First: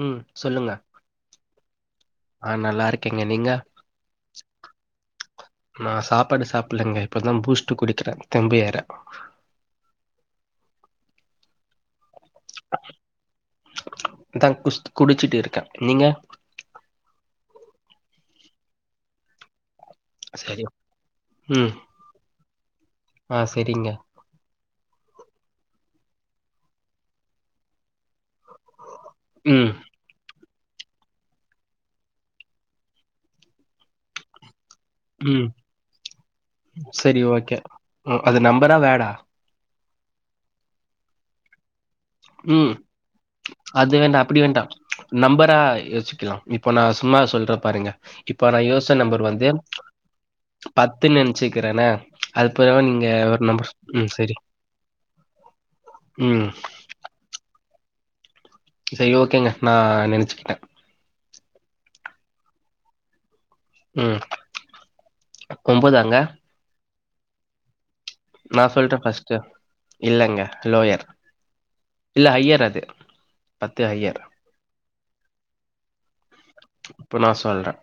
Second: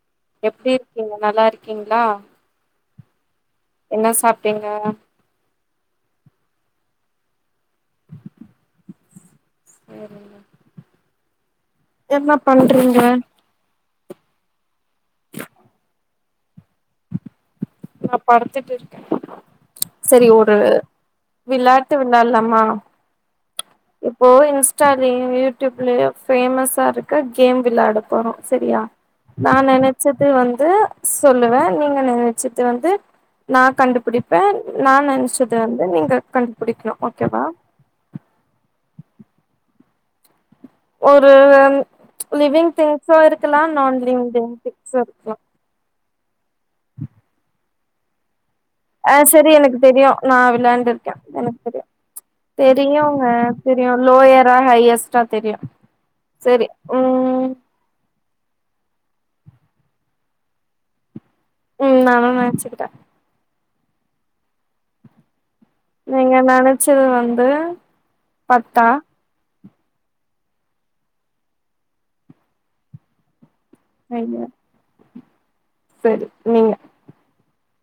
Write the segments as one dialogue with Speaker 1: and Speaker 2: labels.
Speaker 1: ம்
Speaker 2: எப்டி
Speaker 1: சொல்லுங்க
Speaker 2: இருக்கீங்க நல்லா இருக்கீங்களா
Speaker 1: ஆ நல்லாருக்கேங்க நீங்க
Speaker 2: என்ன சாப்ட்டீங்க
Speaker 1: நா சாப்பாடு சாப்பில்லங்க இப்பதா பூஸ்ட்டு குடிக்கறே தெம்பு ஏற
Speaker 2: சேரி என்னப் பண்றீங்க
Speaker 1: ப்ப தா குஸ்ட் குடிச்சிட்டிருக்கே நீங்க
Speaker 2: நா படுத்துட்டுருக்கே செரி ஒரு
Speaker 1: சரி ம்
Speaker 2: விளாட்டு விளாட்லாமா
Speaker 1: ஆ சரிங்க
Speaker 2: இப்போ இன்ஸ்டாலயு யூடியூப்லயு ஃபேமஸா இருக்க கேம் விளாட போறோ செரியா நா
Speaker 1: ம்
Speaker 2: நெனச்சது வந்து சொல்லுவே நீங்க நென ச்சது வந்து நா கண்டுப்பிடிப் பே நா
Speaker 1: ம்
Speaker 2: நெனச்சது வந்து நீங்க கண்டுப்பிடிக்ணு ஓகேவா
Speaker 1: ஒ அது நம்பரா வேடா
Speaker 2: ஒரு லிவிங்
Speaker 1: ம்
Speaker 2: திங்ஸ்சு இருக்கலா நான் லிவிங் திங்ஸ்சு இருக்கலா
Speaker 1: [unintelligible] ரா யோசிக்கலாம் இப்ப நா சும்மா சொல்ற பாருங்க இப்ப நா யோசி
Speaker 2: அ செரி எனக்கு தெரியு நா விளாண்டுருக்கே
Speaker 1: பத்துன்னு
Speaker 2: எனக் தெரியு
Speaker 1: நினச்சிக்கிறேனே அது பிறகு
Speaker 2: தெரியுங்க
Speaker 1: நீங்க
Speaker 2: உங்க
Speaker 1: ஒரு நம்பர்
Speaker 2: தெரியு
Speaker 1: ம் சரி
Speaker 2: லோயரா ஹையஸ்ட்டா தெரியு
Speaker 1: ம்
Speaker 2: சேரி ம்
Speaker 1: செரி ஓகேங்க நா நெனச்சுக்கிட்டே
Speaker 2: ம் நானு நெனச்சிக்கிட்டே
Speaker 1: ம் ஒம்பதா
Speaker 2: நீங்க நெனச்சது வந்து
Speaker 1: நா
Speaker 2: பத்தா
Speaker 1: சொல்ட்டா ஃபஸ்ட்டு இல்லங்க லோயர் இல்ல ஹைய்யர் அது பத்து ஹய்யர்
Speaker 2: செரி நீங்க
Speaker 1: இப்ப நா சொல்றே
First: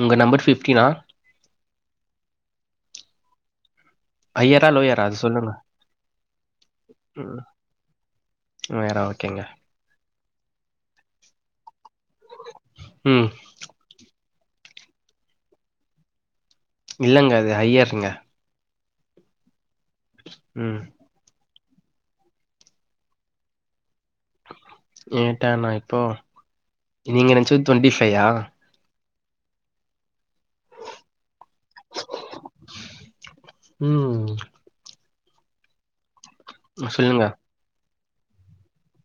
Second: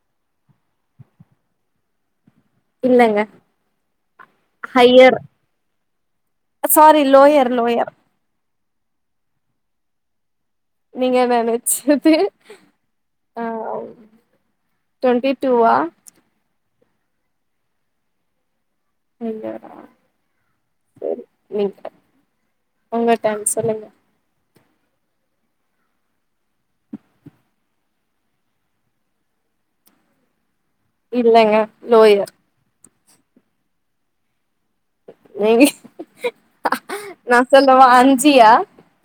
Speaker 1: உங்க நம்பர் ஃபிஃப்டீனா
Speaker 2: இல்லங்க
Speaker 1: ஹையரா லோயரா
Speaker 2: ஹைய்யர்
Speaker 1: அது சொல்லுங்க
Speaker 2: சாரி லோயர் லோயர்
Speaker 1: வேற ஓகேங்க
Speaker 2: நீங்க நெனச்சது
Speaker 1: ம்
Speaker 2: ஆ அவ் டொண்ட்டி டூவா
Speaker 1: இல்லங்க அது ஹய்யர்ங்க
Speaker 2: ஹைய்யரா
Speaker 1: ம்
Speaker 2: சேரி நீங்க உங்க டன் சொல்லுங்க
Speaker 1: ஏ டர்னா இப்போ நீங்க நெனச்சது டொண்ட்டி ஃபையா
Speaker 2: இல்லங்க லோயர்
Speaker 1: உம்
Speaker 2: நீங்க
Speaker 1: சொல்லுங்க
Speaker 2: சொல்லுமா அஞ்சியா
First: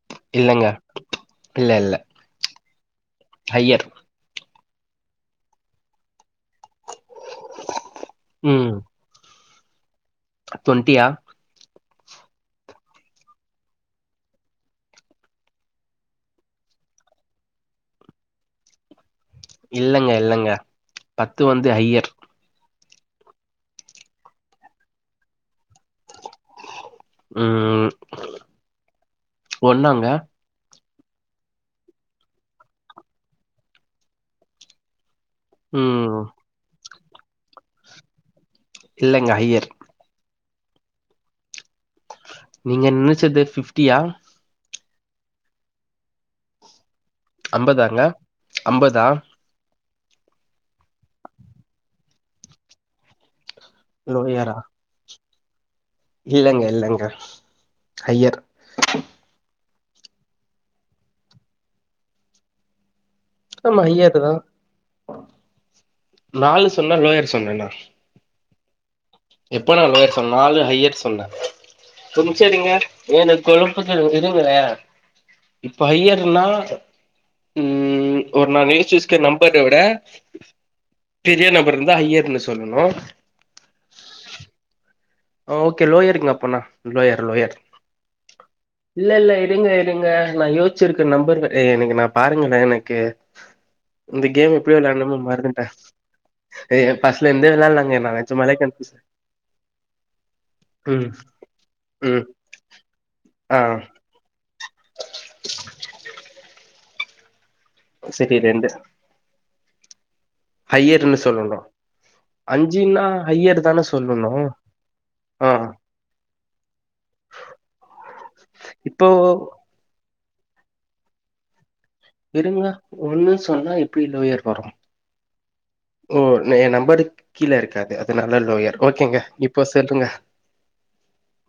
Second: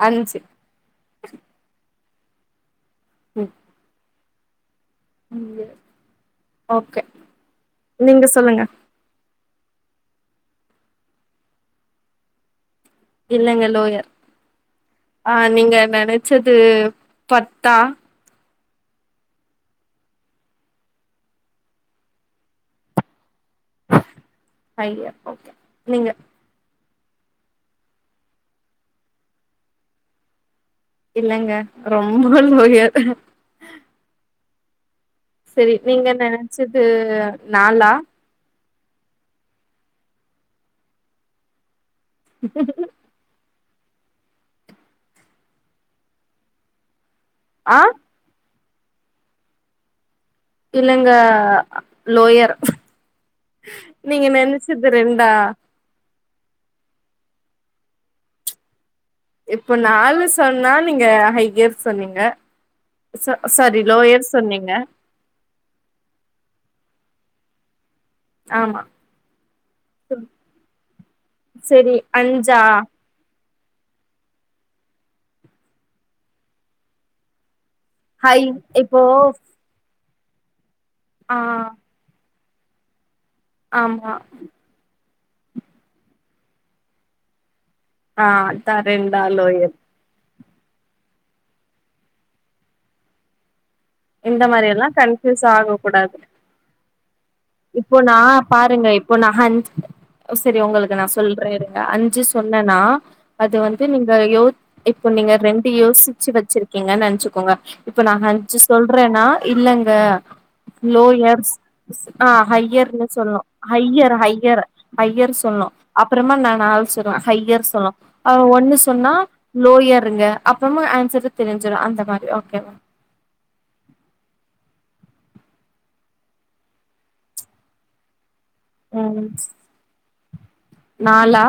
Speaker 2: அஞ்சு
Speaker 1: இல்லங்க இல்ல இல்ல ஹையர்
Speaker 2: ம் ஓகே நீங்கள் சொல்லுங்க
Speaker 1: டு்வெண்ட்டியா
Speaker 2: இல்லங்க லோயர் ஆ நீங்க நெனச்சது பத்தா
Speaker 1: இல்லங்க இல்லங்க பத்து வந்து ஹையர்
Speaker 2: ஹையர் ஓகே நீங்க
Speaker 1: ம் ஒன்னாங்க
Speaker 2: இல்லங்க ரொம்ப லோயர் செரி நீங்க
Speaker 1: ம்
Speaker 2: நனச்சது நாலா
Speaker 1: இல்லங்க ஹையர் நீங்க நெனச்சது ஃபிப்டியா
Speaker 2: ஆ
Speaker 1: அம்பதாங்க அம்பதா
Speaker 2: இல்லங்க லோயர் நீங்க
Speaker 1: லோயரா
Speaker 2: நெனச்சது ரெண்டா
Speaker 1: இல்லங்க இல்லங்க ஹையர்
Speaker 2: இப்ப நாலு சொன்னா நீங்க ஹையர் சொன்னீங்க ச சாரி
Speaker 1: ஆமா ஹையர்
Speaker 2: லோயர்
Speaker 1: தா
Speaker 2: சொன்னீங்க
Speaker 1: நாலு சொன்ன லோயர் சொன்னன்னா
Speaker 2: ஆமா
Speaker 1: எப்ப நா லோயர் சொன்ன நாலு ஹையர் சொன்ன
Speaker 2: செரி
Speaker 1: ஒரு நிமிஷோ
Speaker 2: அஞ்சா
Speaker 1: இரிங்க ஏன கொழப்பத்துல விடுங்களேன் இப்ப ஹையர்னா ம்
Speaker 2: ஹை
Speaker 1: ஒரு நா மெயின்
Speaker 2: இப்போ
Speaker 1: சிஸ்டர் நம்பர் விட
Speaker 2: ஆ
Speaker 1: பெரிய நம்பர் இருந்த ஹையர்னு சொல்லுணு
Speaker 2: ஆமா
Speaker 1: ஓகே லோயருக்கு அப்பனா லோயர் லோயர்
Speaker 2: ஆ அதா ரெண்டாலோயல்
Speaker 1: இருங்க நா யோசிச்சிருக்கிற நம்பர் இந்த கேம்
Speaker 2: மாரி
Speaker 1: எப்டி
Speaker 2: எல்லா
Speaker 1: விளையானும்
Speaker 2: கன்ஃபியூஸ்
Speaker 1: மறந்துட்ட
Speaker 2: ஆக கூடாது
Speaker 1: ஏ ஃபஸ்ட்ல இந்தே விளாளங்க நா நிஜமாவே கன்பியூஸ்
Speaker 2: இப்ப நகன் ந சரி உங்களுக்கு நா சொல்றேன்ங்க அஞ்சு
Speaker 1: ம்
Speaker 2: சொன்னனா அது
Speaker 1: ஆ
Speaker 2: வந்து நீங்க யோ இப்ப நீங்க ரெண்டு யோசிச்சு வச்சிருக்கீங்க நெனச்சுக்கோங்க இப்ப நா
Speaker 1: சரி
Speaker 2: அஞ்சு
Speaker 1: ரெண்டு
Speaker 2: சொன்னனா இல்லங்க
Speaker 1: ஹையர்ன்னு
Speaker 2: லோயர்ஸ்
Speaker 1: சொல்லணு
Speaker 2: ஆ
Speaker 1: அஞ்சுன்னா
Speaker 2: ஹையர்ன்னு சொல்ணு
Speaker 1: தான
Speaker 2: ஹையர்
Speaker 1: சொல்லணு
Speaker 2: ஹையர் ஹையர்
Speaker 1: ஆ
Speaker 2: சொல்ணு அப்பறமா நா நால் சொல்லுவ ஹையர் சொல்லா ஒண்ணு
Speaker 1: இப்போ
Speaker 2: சொன்னா லோயர்ங்க அப்பறமா ஆன்சர் தெரிஞ்சிரு அந்த மாரி ஓகேவா
Speaker 1: ஒண்ணு சொன்னா எப்டி லோயர் வரு ஓ என் நம்பரு கீழ இருக்காது அதனால லோயர் ஓகேங்க
Speaker 2: ம்
Speaker 1: இப்போ சொல்லுங்க
Speaker 2: நாலா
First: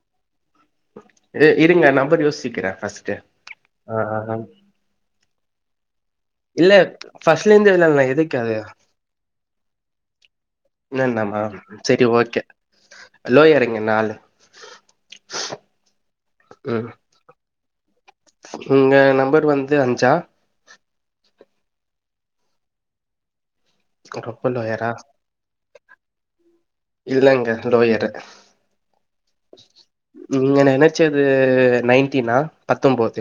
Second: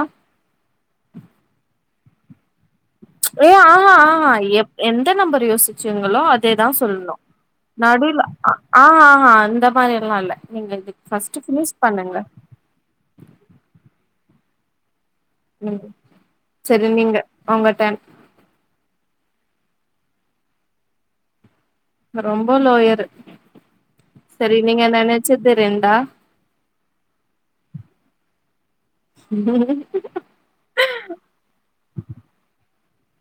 Speaker 1: ஏய் இருங்க நம்பர் யோசிக்கிற ஃபர்ஸ்ட்டு
Speaker 2: ஏ ஆஹா ஆஹா எ எந்த நம்பர் யோசிச்சுங்களோ அதேதா
Speaker 1: இல்ல
Speaker 2: சொல்ணு
Speaker 1: ஃபஸ்ட்லேந்து விளாட்லா
Speaker 2: நடுல
Speaker 1: எதுக்கு அது
Speaker 2: ஆ ஆஹா அந்த மாரி எல்லா இல்ல நீங்க இது
Speaker 1: இன்னு
Speaker 2: ஃபர்ஸ்ட்
Speaker 1: எண்ணமா
Speaker 2: ஃபினிஷ்
Speaker 1: செரி
Speaker 2: பண்ணுங்க
Speaker 1: ஓகே லோயர்ங்க நாலு
Speaker 2: ம் சரி
Speaker 1: ம்
Speaker 2: நீங்க உங்க டைம்
Speaker 1: உங்க நம்பர் வந்து அஞ்சா
Speaker 2: ரொம்ப லோயரு
Speaker 1: ரொம்ப
Speaker 2: சரி நீங்க
Speaker 1: லோயரா
Speaker 2: நனச்சது ரெண்டா
Speaker 1: இல்லங்க லோயரு நீங்க நனச்சது நைன்டீனா பத்தொன்பது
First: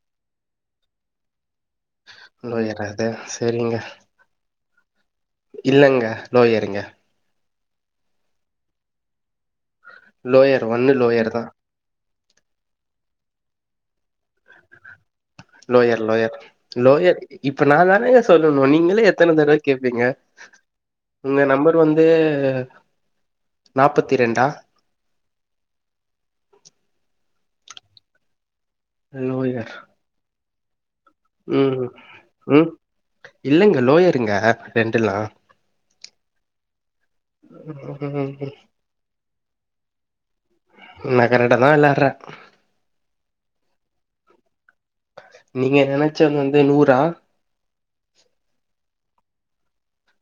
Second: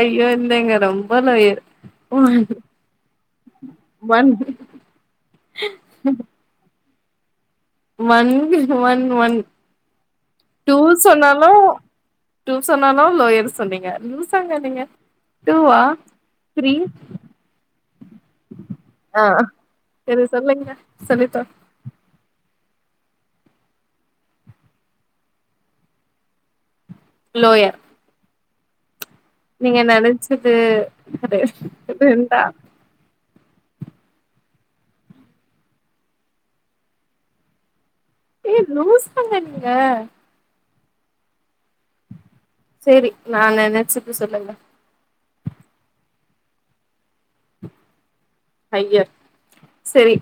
Speaker 2: ஐயோ இல்லைங்க ரொம்ப லோயர் ஒன்
Speaker 1: லோயரா அது செரிங்க
Speaker 2: ஒன்
Speaker 1: இல்லைங்க லோயர்ங்க
Speaker 2: one one one
Speaker 1: lower
Speaker 2: two
Speaker 1: ஒன்னு லோயர் தா
Speaker 2: சொன்னாலு டூ சொன்னாலு லோயர் சொன்னீங்க லூசாக நீங்க டூவா
Speaker 1: லோயர் லோயர்
Speaker 2: த்ரீ
Speaker 1: லோயர் இப்ப நான் தானேங்க சொல்லணு நீங்களே எத்தன தடவ கேப்பீங்க
Speaker 2: சொல்லு
Speaker 1: உங்க நம்பர் வந்து நாபத்தி ரெண்டா
Speaker 2: லோயர்
Speaker 1: லோயர்
Speaker 2: நீங்க நனைச்சது
Speaker 1: ம் ம் இல்லங்க லோயர்ங்க ரெண்டுல்லா ம்
Speaker 2: ஏ லூசாங்க நீங்க
Speaker 1: நா கரெக்ட்டா தா வெளாட்ற
Speaker 2: சேரி நான் நெனைச்சது சொல்லுங்க
Speaker 1: நீங்க நெனைச்சது வந்து நூரா
Speaker 2: ஐயே செரி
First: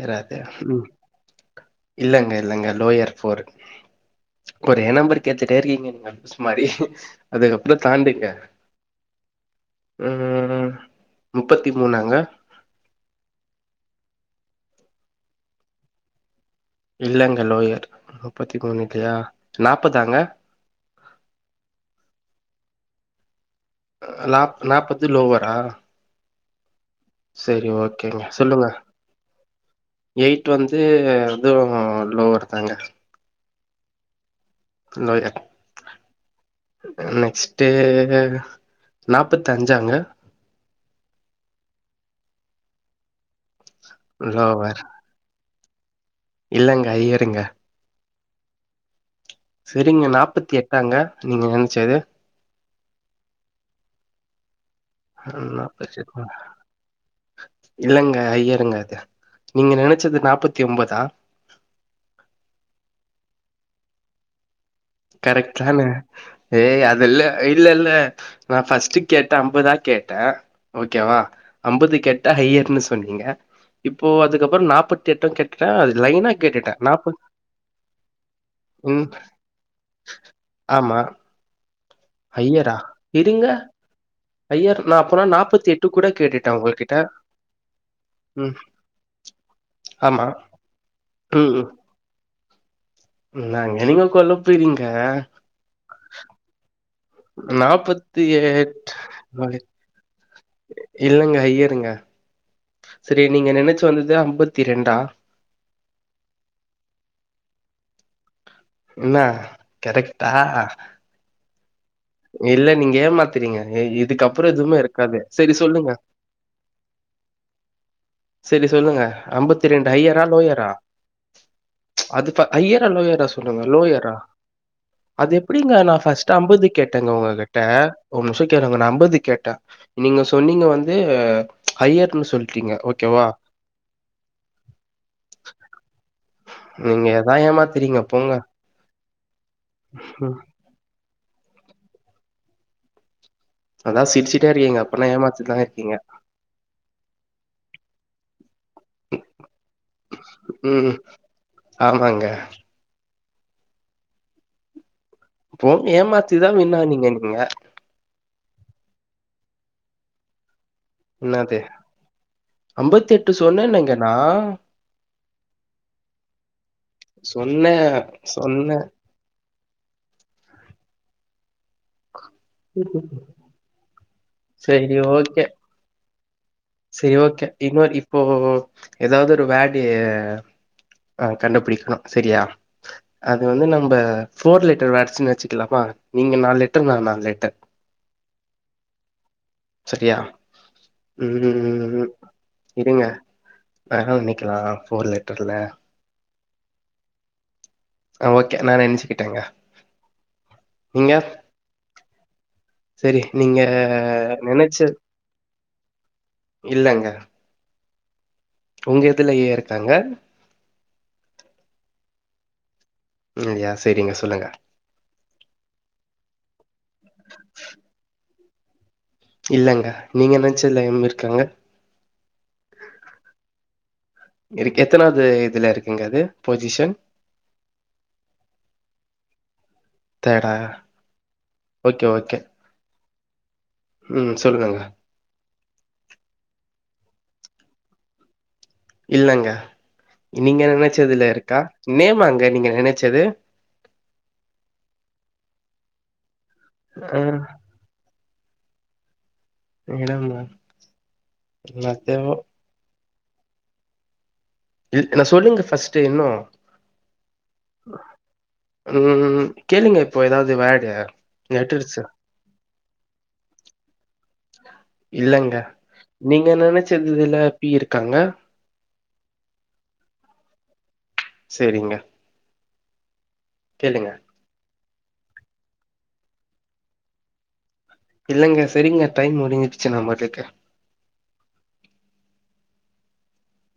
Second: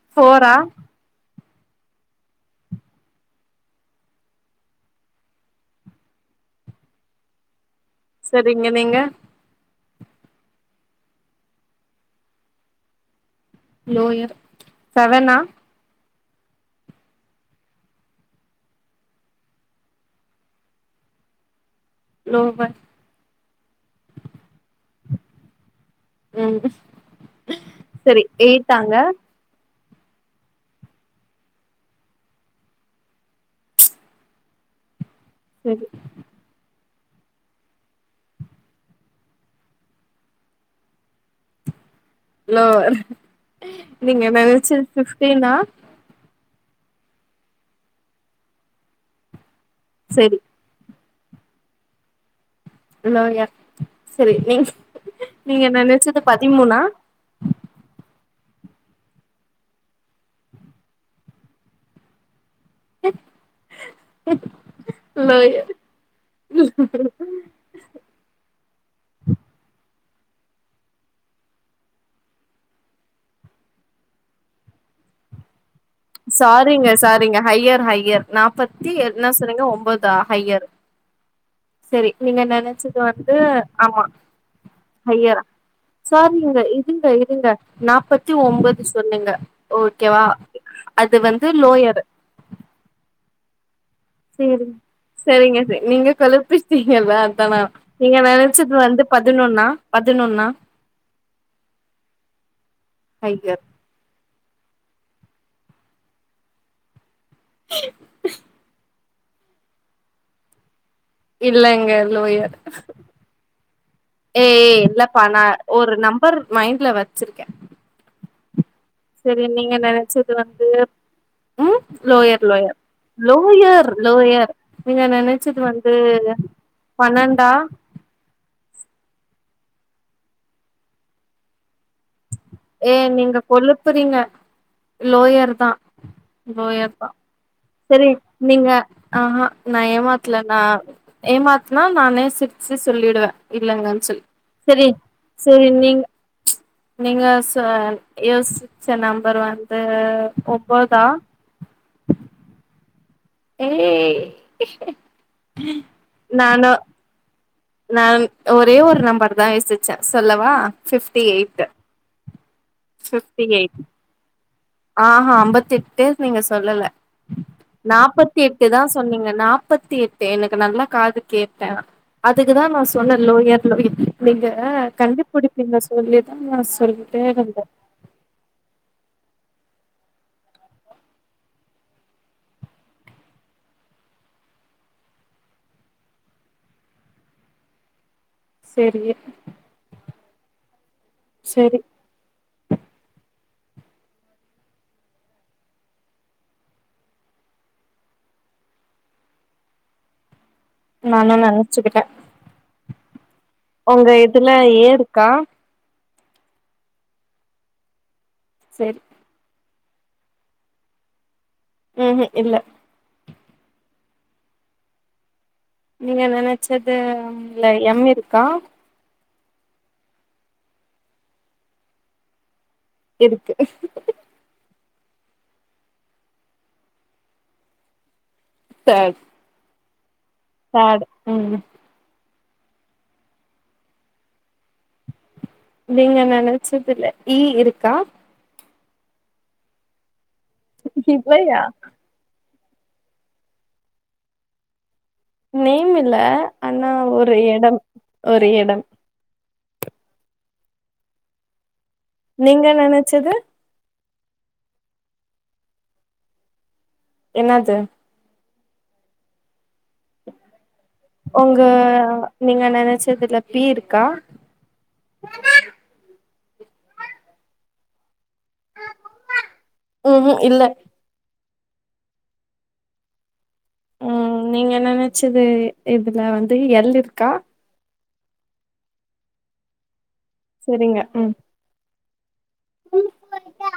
Speaker 1: ஏறாது
Speaker 2: ஃபோரா
Speaker 1: ம் இல்லங்க இல்லங்க லோயர் ஃபோர் ஒரு நம்பரு கேட்டுட்டே இருக்கீங்க நீங்க லூஸ் மாரி அதுக்கப் றம் தாண்டுங்க
Speaker 2: சரிங்க நீங்க
Speaker 1: ம் முப்பத்தி மூணாங்க
Speaker 2: லோயர் செவனா
Speaker 1: இல்லங்க லோயர் முப்பத்தி மூணு இல்லையா நாப்பதாங்க
Speaker 2: நோங்க
Speaker 1: நா நாற்பது லோவரா
Speaker 2: ம்
Speaker 1: சேரி ஓகேங்க
Speaker 2: செரி
Speaker 1: சொல்லுங்க
Speaker 2: எயிட்டாங்க
Speaker 1: எயிட் வந்து எதுவு லோவர் தாங்க லோயர்
Speaker 2: சேரி
Speaker 1: நெக்ஸ்ட்டு நாப்பத்தஞ்சாங்க
Speaker 2: லோவர் நீங்க
Speaker 1: லோவர்
Speaker 2: நேனைச்சது ஃபிஃப்டினா
Speaker 1: இல்லங்க ஹையர்ங்க செரிங்க
Speaker 2: செரி
Speaker 1: நாப்பத்தி எட்டாங்க நீங்க நெனைச்சது
Speaker 2: லோயர் செரி நீ நீங்க
Speaker 1: நாப்பத்தி எட்
Speaker 2: நெனைச்சது பதிமூணா
Speaker 1: இல்லங்க ஹையர்க அது நீங்க நெனைச்சது நாப்பத்தி ஒன்பதா
Speaker 2: [inaudible]
Speaker 1: கரெக்ட் தானே ஏய் அதில்ல ஏய் இல்ல இல்ல நா ஃபர்ஸ்ட்டு கேட்டே ஐம்பதா கேட்ட ஓகேவா ஐம்பது கேட்டா ஹையர்னு சொன்னீங்க இப்போ அதுக்கப்றோ நாப்பத்தி எட்டு கேட் டா அது இல்லைங்
Speaker 2: சாரிங்க சாரிங்க ஹையர் ஹையர் நாற்பத்தி
Speaker 1: ம்.
Speaker 2: என்ன சொன்னிங்க ஒம்போதா ஹையர்
Speaker 1: ஆமா.
Speaker 2: சேரி நீங்க
Speaker 1: ஹையரா?
Speaker 2: நெனைச்சது வந்து
Speaker 1: இருங்க.
Speaker 2: ஆமா
Speaker 1: ஹையர் நான் அப்பனா
Speaker 2: ஹையரா
Speaker 1: கூட கேட்டுட்டேன்
Speaker 2: சாரிங்க
Speaker 1: உங்ககிட்ட.
Speaker 2: இருங்க இருங்க நாப்பத்தி
Speaker 1: ம்.
Speaker 2: ஒன்பது சொன்னிங்க ஓகேவா
Speaker 1: ஆமா.
Speaker 2: அது வந்து லோயர்
Speaker 1: என்னாங்க நீங்க
Speaker 2: சேரிங்
Speaker 1: கொழப்புறீங்க
Speaker 2: செரிங்க செரி நீங்க கொழப்பிட்டீங்கல்ல அதா நா நீங்க நெனைச்சது வந்து பதினொன்னா பதினொன்னா
Speaker 1: இல்லைங்க ஹையருங்க சேரி நீங்க
Speaker 2: ஹையர்
Speaker 1: நெனைச்சி வந்தது ஐம்பத்தி ரெண்டா
Speaker 2: சரி [inaudible]
Speaker 1: இல்ல கரெக்டா
Speaker 2: இல்லங்கள் லோயர்
Speaker 1: ஏமாத்துறீங்க இ இதுக்கப்புறோ
Speaker 2: ஏ
Speaker 1: எதுவுமே இருக்காது
Speaker 2: இல்லப்பா நா
Speaker 1: செரி சொல்லுங்க
Speaker 2: ஒரு நம்பர் மைண்ட்ல வச்சிருக்கே
Speaker 1: சேரி சொல்லுங்க
Speaker 2: செரி
Speaker 1: அம்பத்தி
Speaker 2: நீங்க
Speaker 1: ரெண்டு ஐயரா
Speaker 2: நெனச்சது வந்து
Speaker 1: லோயரா
Speaker 2: ம்
Speaker 1: அது
Speaker 2: லோயர் லோயர்
Speaker 1: ஐயரா லோயரா சொல்லுங்க
Speaker 2: லோயர்
Speaker 1: லோயரா
Speaker 2: லோயர் நீங்க
Speaker 1: அது
Speaker 2: நெனச்சது
Speaker 1: எப்டிங்க
Speaker 2: வந்து
Speaker 1: நா ஃபர்ஸ்ட் அம்பது கேட்டேங்க
Speaker 2: பன்னெண்டா
Speaker 1: உங்ககிட்ட ஒரு நிமிஷம் கேளுங்க நா அம்பது கேட்டே நீங்க சொன்னீங்க வந்து ஐயர்னு சொல்
Speaker 2: ஏ நீங்க கொழுப்புறீங்க லோயர் தா
Speaker 1: நீங்க எதா ஏமாத்திரி
Speaker 2: சேரி நீங்க ஆஹா நா ஏமாத்தல
Speaker 1: ம்
Speaker 2: நா ஏமாத்தினா நானே சிரிச்சு சொல்லிடுவ
Speaker 1: அதா
Speaker 2: இல்லங்கன் சொல்லி
Speaker 1: சிரிச்சுட்டே இருக்கீங்க
Speaker 2: சேரி
Speaker 1: அப்பனா ஏமாத்திட்டுதா
Speaker 2: சேரி
Speaker 1: இருக்கீங்க
Speaker 2: நீங்க நீங்க சோ யோசிச்ச நம்பர் வந்து
Speaker 1: ம்
Speaker 2: ஒம்பதா
Speaker 1: ஆமாங்க
Speaker 2: ஏய்
Speaker 1: இப்போ ஏமாத்திதா
Speaker 2: நானு
Speaker 1: வின்னானீங்க நீங்க
Speaker 2: நான் ஒரே ஒரு நம்பர் தா யோசிச்சே சொல்லவா ஃபிப்டி
Speaker 1: என்னாது
Speaker 2: எயிட்
Speaker 1: அம்பத்தி எட்டு
Speaker 2: ஃபிப்டி எயிட்
Speaker 1: சொன்னேனங்கண்ணா
Speaker 2: ஆஹா அம்பத்தி எட்டு நீங்க சொல்லல
Speaker 1: சொன்னே
Speaker 2: நாப்பத்தி எட்டு
Speaker 1: சொன்னே
Speaker 2: தா சொன்னீங்க நாப்பத்தி எட்டு எனக்கு நல்லா காது கேட்ட நா அதுக்குதா நா சொன்னே லோயர் லோய நீங்க
Speaker 1: சரி ஓகே.
Speaker 2: கண்டுப்பிடிப்பீங்க சொல்லிதா நா சொல்
Speaker 1: சரி ஓகே இன்னொரு இப்போ ஏதாவது ஒரு வேர்டு ஆ கண்டுபிடிக்கணு சேரியா அது வந்து நம்ப ஃபோர் லெட்டர் வேர்ட்ஸ்ன்னு வச்சுக்கலாமா நீங்க நாலு லெட்டர் நா நாலு லெட் டர்
Speaker 2: செரி
Speaker 1: சரியா
Speaker 2: செரி
Speaker 1: உம் இருங்க வேறென்ன வைக்கலா ஃபோர் லெட்டர்ல ஆஹ் ஓகே நா நினைச்சுக்கிட்டேங்க
Speaker 2: நானும் நினைச்சுக்கிட்டே
Speaker 1: சரி நீங்க
Speaker 2: இதுல ஏ
Speaker 1: நினைச்சு
Speaker 2: இருக்கா
Speaker 1: இல்லங்க
Speaker 2: செரி
Speaker 1: உங்க இதுல ஏ இருக்காங்க
Speaker 2: உஹம் இல்ல
Speaker 1: இல்லயா சரிங்க சொல்லுங்க
Speaker 2: நீங்க நினச்சது ல எம் இருக்கா
Speaker 1: இல்லங்க நீங்க நினச்சதுல எம் இருக்காங்க
Speaker 2: இருக்கு
Speaker 1: இருக்கு எத்தனாவது இதுல இருக்குங்க அது பொசிஷன்
Speaker 2: தேர்ட்
Speaker 1: தேர்டா
Speaker 2: தேர்ட் ம்
Speaker 1: ஓகே ஓகே ம் சொல்லுங்கக
Speaker 2: நீங்க நினைச்சதுல ஈ இருக்கா
Speaker 1: இல்லங்க நீங்க நினைச்சதுல இருக்கா
Speaker 2: இல்லயா
Speaker 1: நேமாங்க நீங்க நினைச்சது
Speaker 2: நேம் இல்ல ஆனா
Speaker 1: அ
Speaker 2: ஒரு இடம் ஒரு இடம்
Speaker 1: இடம்மா மத்த
Speaker 2: நீங்க நெனச்சது
Speaker 1: சொல்லுங்க ஃபர்ஸ்ட்ட இன்னும்
Speaker 2: என்னது
Speaker 1: உம் கேளுங்க இப்போ ஏதாவது வேர்டு.
Speaker 2: உங்க
Speaker 1: லெட்டர்ஸு.
Speaker 2: நீங்க நினைச்சதுல பி இருக்கா
Speaker 1: இல்லங்க நீங்க நெனைச்ச இதுல பி இருக்காங்க
Speaker 2: ம்கும் இல்ல
Speaker 1: செரிங்க கேளுங்க
Speaker 2: ம் நீங்க நினைச்சது இதுல வந்து எல் இருக்கா
Speaker 1: இல்லைங்க சரிங்க டைம் முடிஞ்சிடுச்சு நம்மர் வைக்க
Speaker 2: செரிங்க ம் [unintelligible] வரட்டா